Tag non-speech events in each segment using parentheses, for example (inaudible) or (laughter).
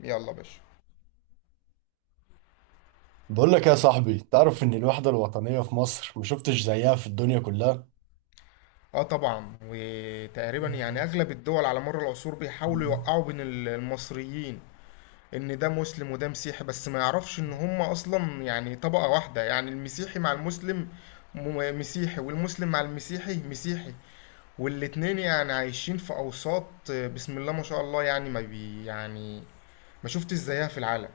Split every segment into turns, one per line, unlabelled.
يلا يا باشا.
بقول لك يا صاحبي، تعرف ان الوحدة الوطنية في مصر ما شفتش زيها في الدنيا كلها.
اه طبعا، وتقريبا يعني اغلب الدول على مر العصور بيحاولوا يوقعوا بين المصريين، ان ده مسلم وده مسيحي، بس ما يعرفش ان هم اصلا يعني طبقة واحدة، يعني المسيحي مع المسلم مسيحي، والمسلم مع المسيحي مسيحي، والاتنين يعني عايشين في اوساط. بسم الله ما شاء الله، يعني ما بي يعني ما شفتش زيها في العالم.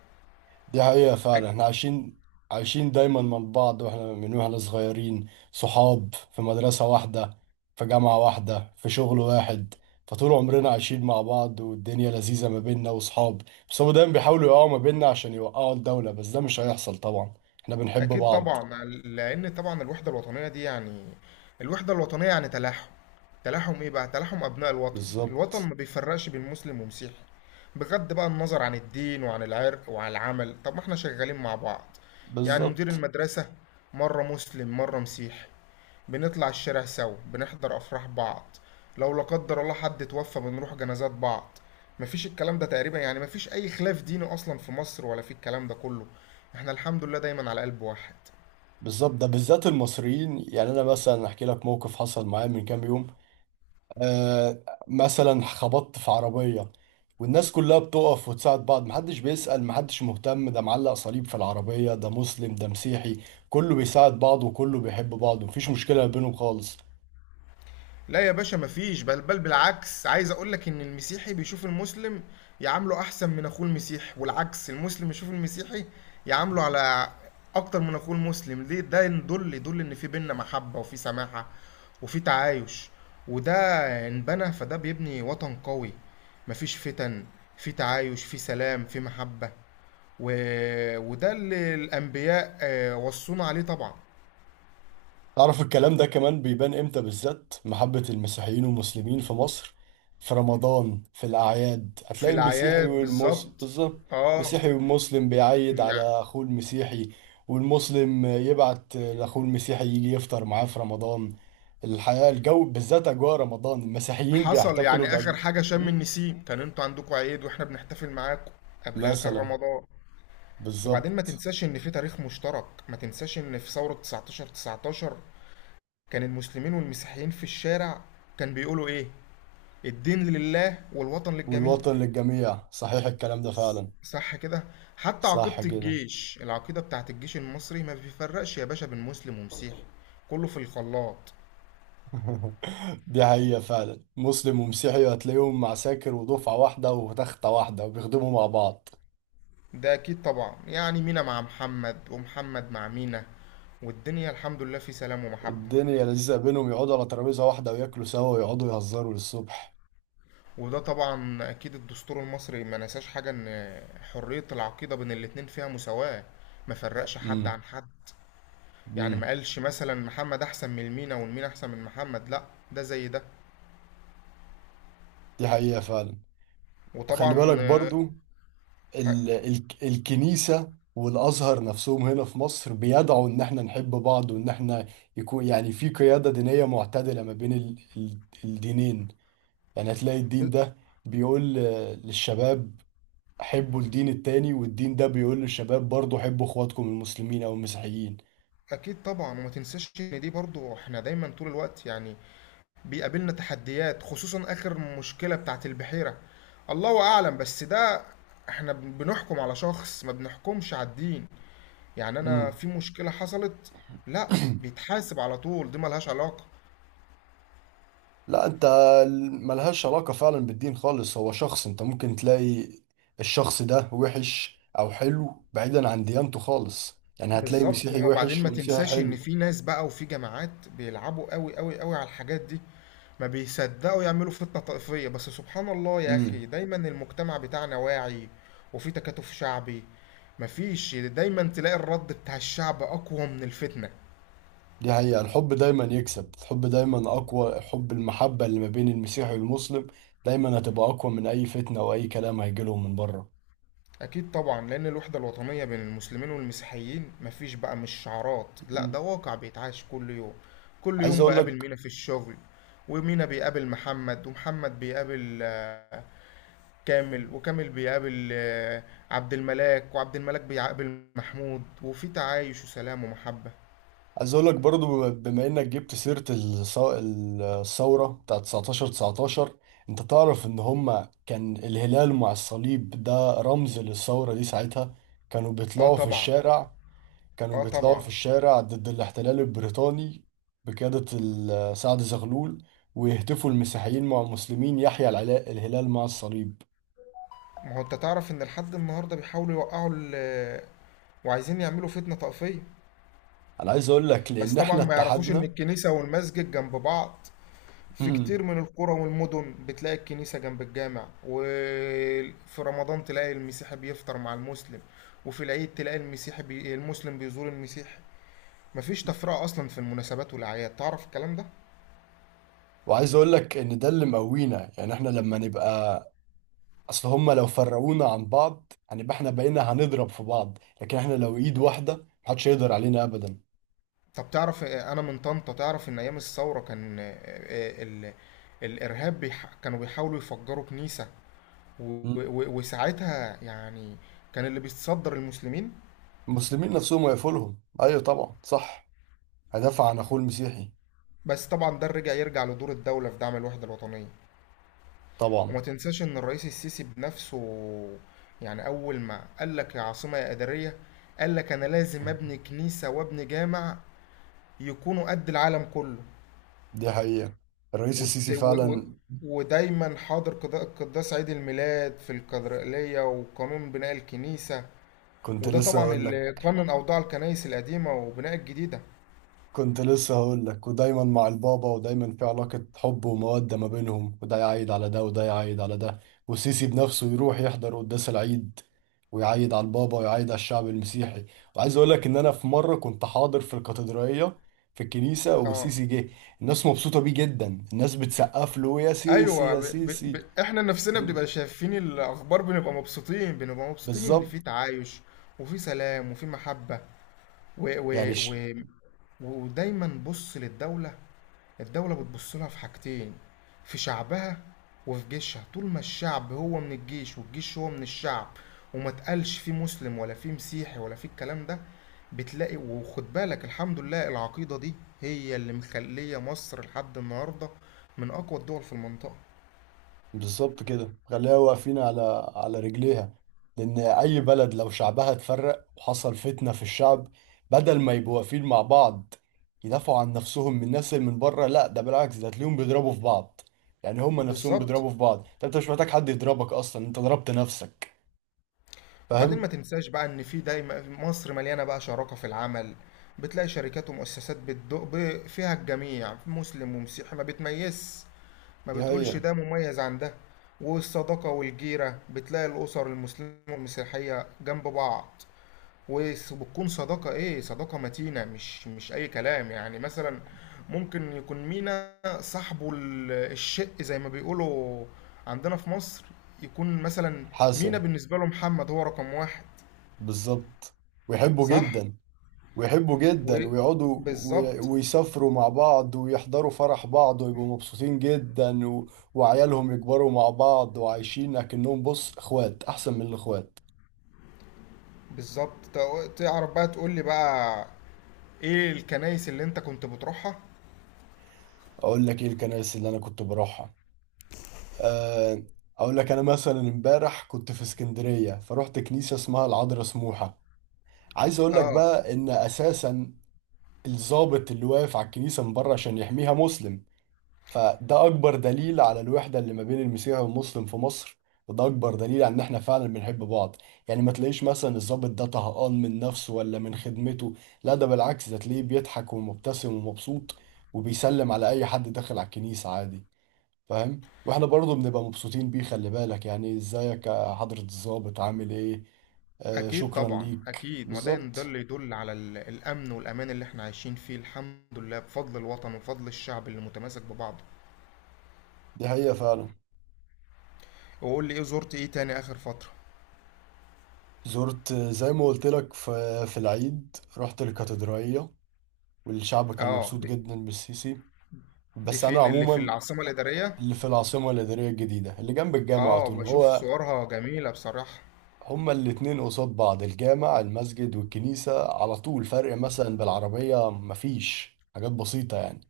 دي حقيقة فعلا، احنا عايشين دايما مع بعض، واحنا صغيرين، صحاب في مدرسة واحدة، في جامعة واحدة، في شغل واحد، فطول عمرنا عايشين مع بعض، والدنيا لذيذة ما بيننا وصحاب. بس هما دايما بيحاولوا يقعوا ما بيننا عشان يوقعوا الدولة، بس ده مش هيحصل طبعا. احنا بنحب
اكيد
بعض.
طبعا، لان طبعا الوحده الوطنيه يعني تلاحم ايه بقى، تلاحم ابناء الوطن، الوطن
بالظبط.
ما بيفرقش بين مسلم ومسيحي، بغض بقى النظر عن الدين وعن العرق وعن العمل، طب ما احنا شغالين مع بعض. يعني مدير
بالظبط.
المدرسه مره مسلم مره مسيحي، بنطلع الشارع سوا، بنحضر أفراح بعض، لو لا قدر الله حد اتوفى بنروح جنازات بعض، مفيش الكلام ده، تقريبا يعني مفيش أي خلاف ديني أصلا في مصر ولا في الكلام ده كله، احنا الحمد لله دايما على قلب واحد.
بالظبط، ده بالذات المصريين، يعني انا مثلا احكي لك موقف حصل معايا من كام يوم. آه، مثلا خبطت في عربيه، والناس كلها بتقف وتساعد بعض، محدش بيسأل، محدش مهتم ده معلق صليب في العربيه، ده مسلم ده مسيحي، كله بيساعد بعض وكله بيحب بعض، مفيش مشكله ما بينهم خالص.
لا يا باشا، مفيش، بل بل بالعكس، عايز اقولك ان المسيحي بيشوف المسلم يعامله احسن من اخوه المسيحي، والعكس المسلم يشوف المسيحي يعامله على اكتر من اخوه المسلم، ليه؟ ده يدل ان في بينا محبة وفي سماحة وفي تعايش، وده انبنى، فده بيبني وطن قوي، مفيش فتن، في تعايش في سلام في محبة، و... وده اللي الانبياء وصونا عليه طبعا.
تعرف الكلام ده كمان بيبان امتى بالذات؟ محبة المسيحيين والمسلمين في مصر في رمضان، في الأعياد
في
هتلاقي المسيحي
الاعياد
والمسلم
بالظبط.
بالظبط.
اه،
المسيحي والمسلم بيعيد
يعني
على أخوه المسيحي، والمسلم يبعت لأخوه المسيحي يجي يفطر معاه في رمضان. الحقيقة الجو بالذات أجواء رمضان المسيحيين
حصل
بيحتفلوا
يعني
بأجواء.
اخر حاجه شم النسيم، كان انتوا عندكم عيد واحنا بنحتفل معاكم، قبلها كان
مثلا.
رمضان. وبعدين ما
بالظبط.
تنساش ان في تاريخ مشترك، ما تنساش ان في ثوره 19 19 كان المسلمين والمسيحيين في الشارع، كان بيقولوا ايه؟ الدين لله والوطن للجميع.
والوطن للجميع، صحيح الكلام ده فعلا.
صح كده. حتى عقيده
صح كده.
الجيش، العقيده بتاعت الجيش المصري، ما بيفرقش يا باشا بين مسلم ومسيحي، كله في الخلاط.
(laughs) دي حقيقة فعلا، مسلم ومسيحي هتلاقيهم عساكر، ودفعة واحدة وتختة واحدة وبيخدموا مع بعض.
ده اكيد طبعا، يعني مينا مع محمد، ومحمد مع مينا، والدنيا الحمد لله في سلام ومحبه.
والدنيا لذيذة بينهم، يقعدوا على ترابيزة واحدة وياكلوا سوا ويقعدوا يهزروا للصبح.
وده طبعا اكيد الدستور المصري ما نساش حاجه، ان حريه العقيده بين الاتنين فيها مساواه، ما فرقش حد
امم.
عن حد، يعني ما
امم.
قالش مثلا محمد احسن من المينا، والمينا احسن من محمد، لا، ده زي ده.
دي حقيقة فعلا. وخلي
وطبعا
بالك برضو، ال ال الكنيسة والأزهر نفسهم هنا في مصر بيدعوا إن احنا نحب بعض، وإن احنا يكون يعني في قيادة دينية معتدلة ما بين ال ال الدينين يعني هتلاقي الدين
ب-
ده بيقول للشباب، حبوا الدين التاني، والدين ده بيقول للشباب برضو، حبوا اخواتكم المسلمين او المسيحيين.
اكيد طبعا. وما تنساش ان دي برضو، احنا دايما طول الوقت يعني بيقابلنا تحديات، خصوصا اخر مشكله بتاعت البحيره، الله اعلم، بس ده احنا بنحكم على شخص، ما بنحكمش على الدين، يعني انا
امم.
في مشكلة حصلت. لا،
(clears throat)
بيتحاسب على طول، دي ملهاش علاقة.
لا، انت ملهاش علاقة فعلا بالدين خالص، هو شخص، انت ممكن تلاقي الشخص ده وحش او حلو بعيدا عن ديانته خالص، يعني هتلاقي
بالظبط.
مسيحي
وبعدين
وحش
ما
ومسيحي
تنساش ان
حلو.
في ناس بقى وفي جماعات بيلعبوا قوي قوي قوي على الحاجات دي، ما بيصدقوا يعملوا فتنة طائفية، بس سبحان الله يا اخي،
امم.
دايما المجتمع بتاعنا واعي، وفي تكاتف شعبي، مفيش، دايما تلاقي الرد بتاع الشعب اقوى من الفتنة.
دي حقيقة، الحب دايما يكسب، الحب دايما أقوى، حب المحبة اللي ما بين المسيحي والمسلم دايما هتبقى أقوى من أي فتنة أو أي كلام هيجيلهم من بره.
أكيد طبعا، لأن الوحدة الوطنية بين المسلمين والمسيحيين مفيش بقى، مش شعارات، لأ
مم.
ده واقع بيتعاش كل يوم، كل
عايز
يوم
أقول
بقابل
لك.
مينا في الشغل، ومينا بيقابل محمد، ومحمد بيقابل كامل، وكامل بيقابل عبد الملاك، وعبد الملاك بيقابل محمود، وفي تعايش وسلام ومحبة.
عايز اقول لك برضو، بما انك جبت سيرة الثورة بتاعت 1919، انت تعرف ان هما كان الهلال مع الصليب ده رمز للثورة دي ساعتها. كانوا
اه
بيطلعوا في
طبعا.
الشارع، كانوا
اه
بيطلعوا في
طبعا.
الشارع ضد الاحتلال البريطاني بقيادة سعد زغلول، ويهتفوا المسيحيين مع المسلمين، يحيى الهلال مع الصليب.
ما هو انت تعرف ان لحد النهارده بيحاولوا يوقعوا وعايزين يعملوا فتنة طائفية،
انا عايز اقول لك
بس
لان
طبعا
احنا
ما يعرفوش ان
اتحدنا.
الكنيسة والمسجد جنب بعض، في كتير من
(laughs)
القرى والمدن بتلاقي الكنيسة جنب الجامع، وفي رمضان تلاقي المسيحي بيفطر مع المسلم، وفي العيد تلاقي المسيحي المسلم بيزور المسيحي، مفيش تفرقة أصلا في المناسبات والأعياد، تعرف الكلام ده؟
وعايز اقول لك ان ده اللي مقوينا، يعني احنا لما نبقى، اصل هما لو فرقونا عن بعض هنبقى احنا بقينا هنضرب في بعض، لكن احنا لو ايد واحده محدش يقدر علينا ابدا.
طب تعرف أنا من طنطا، تعرف إن أيام الثورة كان الإرهاب كانوا بيحاولوا يفجروا كنيسة، و...
مم.
وساعتها يعني كان اللي بيتصدر المسلمين.
المسلمين نفسهم ويقفلهم، ايوه طبعا، صح، هدافع عن اخوه المسيحي.
بس طبعا ده رجع، يرجع لدور الدولة في دعم الوحدة الوطنية،
طبعا.
وما تنساش ان الرئيس السيسي بنفسه، يعني اول ما قال لك يا عاصمة يا إدارية، قال لك انا لازم
مم.
ابني كنيسة وابني جامع يكونوا قد العالم كله،
دي حقيقه، الرئيس
وت...
السيسي
و... و...
فعلا.
ودايما حاضر قداس عيد الميلاد في الكاتدرائية، وقانون بناء الكنيسة،
كنت
وده
لسه
طبعا
اقول
اللي
لك.
قانون أوضاع الكنائس القديمة وبناء الجديدة.
كنت لسه هقول لك، ودايما مع البابا، ودايما في علاقة حب ومودة ما بينهم، وده يعيد على ده وده يعيد على ده، وسيسي بنفسه يروح يحضر قداس العيد، ويعيد على البابا ويعيد على الشعب المسيحي. وعايز اقول لك ان انا في مرة كنت حاضر في الكاتدرائية، في الكنيسة،
اه
وسيسي جه، الناس مبسوطة بيه جدا، الناس بتسقف له، يا سيسي
ايوه،
يا سيسي.
احنا نفسنا
م-
بنبقى شايفين الاخبار، بنبقى مبسوطين، بنبقى مبسوطين ان
بالظبط.
في تعايش وفي سلام وفي محبة، و
يعني
و و ودايما بص للدولة، الدولة بتبص لها في حاجتين، في شعبها وفي جيشها، طول ما الشعب هو من الجيش والجيش هو من الشعب، وما تقالش فيه مسلم ولا فيه مسيحي ولا فيه الكلام ده، بتلاقي، وخد بالك، الحمد لله العقيدة دي هي اللي مخلية مصر لحد النهاردة من أقوى الدول في المنطقة.
بالظبط كده، خليها واقفين على رجليها، لان اي بلد لو شعبها اتفرق وحصل فتنة في الشعب، بدل ما يبقوا واقفين مع بعض يدافعوا عن نفسهم من الناس اللي من بره، لا ده بالعكس، ده تلاقيهم بيضربوا في بعض، يعني هما نفسهم
بالظبط.
بيضربوا في بعض، ده انت مش محتاج حد يضربك اصلا، انت ضربت نفسك.
وبعدين ما
فاهم؟
تنساش بقى ان في دايما مصر مليانه بقى شراكه في العمل، بتلاقي شركات ومؤسسات بتدق فيها الجميع مسلم ومسيحي، ما بتميزش، ما
دي هي.
بتقولش ده مميز عن ده، والصداقه والجيره بتلاقي الاسر المسلمه والمسيحيه جنب بعض، وبتكون صداقه ايه؟ صداقه متينه، مش اي كلام، يعني مثلا ممكن يكون مينا صاحبه الشق زي ما بيقولوا عندنا في مصر، يكون مثلا مينا
حسن.
بالنسبه له محمد هو رقم واحد.
بالظبط، ويحبوا
صح.
جدا، ويحبوا جدا ويقعدوا
وبالظبط،
ويسافروا مع بعض ويحضروا فرح بعض ويبقوا مبسوطين جدا وعيالهم يكبروا مع بعض، وعايشين اكنهم بص اخوات احسن من الاخوات.
بالظبط. تعرف بقى، تقول لي بقى ايه الكنائس اللي انت كنت بتروحها.
اقول لك ايه الكنائس اللي انا كنت بروحها. أه... اقول لك انا مثلا امبارح كنت في اسكندرية، فروحت كنيسة اسمها العذراء سموحة. عايز اقول لك
اه.
بقى ان اساسا الضابط اللي واقف على الكنيسة من بره عشان يحميها مسلم، فده اكبر دليل على الوحده اللي ما بين المسيحي والمسلم في مصر، وده اكبر دليل على ان احنا فعلا بنحب بعض. يعني ما تلاقيش مثلا الضابط ده طهقان من نفسه ولا من خدمته، لا ده بالعكس، ده تلاقيه بيضحك ومبتسم ومبسوط، وبيسلم على اي حد داخل على الكنيسه عادي. فاهم؟ واحنا برضه بنبقى مبسوطين بيه، خلي بالك يعني، ازيك يا حضره الضابط، عامل ايه؟ آه،
اكيد
شكرا
طبعا،
ليك.
اكيد، ما ده
بالظبط.
اللي يدل على الامن والامان اللي احنا عايشين فيه، الحمد لله، بفضل الوطن، وبفضل الشعب اللي متماسك ببعضه.
دي حقيقه فعلا.
وقول لي ايه، زرت ايه تاني اخر فترة؟
زرت زي ما قلت لك، في العيد رحت الكاتدرائية، والشعب كان
اه
مبسوط
دي
جدا بالسيسي.
دي
بس انا
فين اللي في
عموما،
العاصمة الإدارية؟
اللي في العاصمه الاداريه الجديده اللي جنب الجامع على
اه،
طول
بشوف
هو.
صورها جميلة بصراحة.
هما الاتنين قصاد بعض، الجامع المسجد والكنيسه على طول، فرق مثلا بالعربيه، مفيش حاجات بسيطه، يعني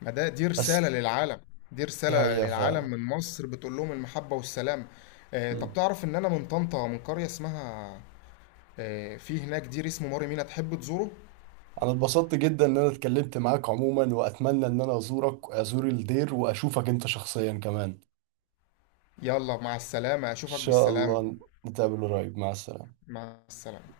ما ده دي
بس.
رسالة للعالم، دي
دي
رسالة
حقيقه
للعالم
فعلا.
من مصر بتقول لهم المحبة والسلام. آه طب
مم.
تعرف ان انا من طنطا، من قرية اسمها، في هناك دير اسمه ماري مينا، تحب تزوره.
انا اتبسطت جدا ان انا اتكلمت معاك عموما، واتمنى ان انا ازورك، ازور الدير واشوفك انت شخصيا كمان، ان
يلا مع السلامة، اشوفك
شاء
بالسلامة.
الله نتقابل قريب، مع السلامه.
مع السلامة.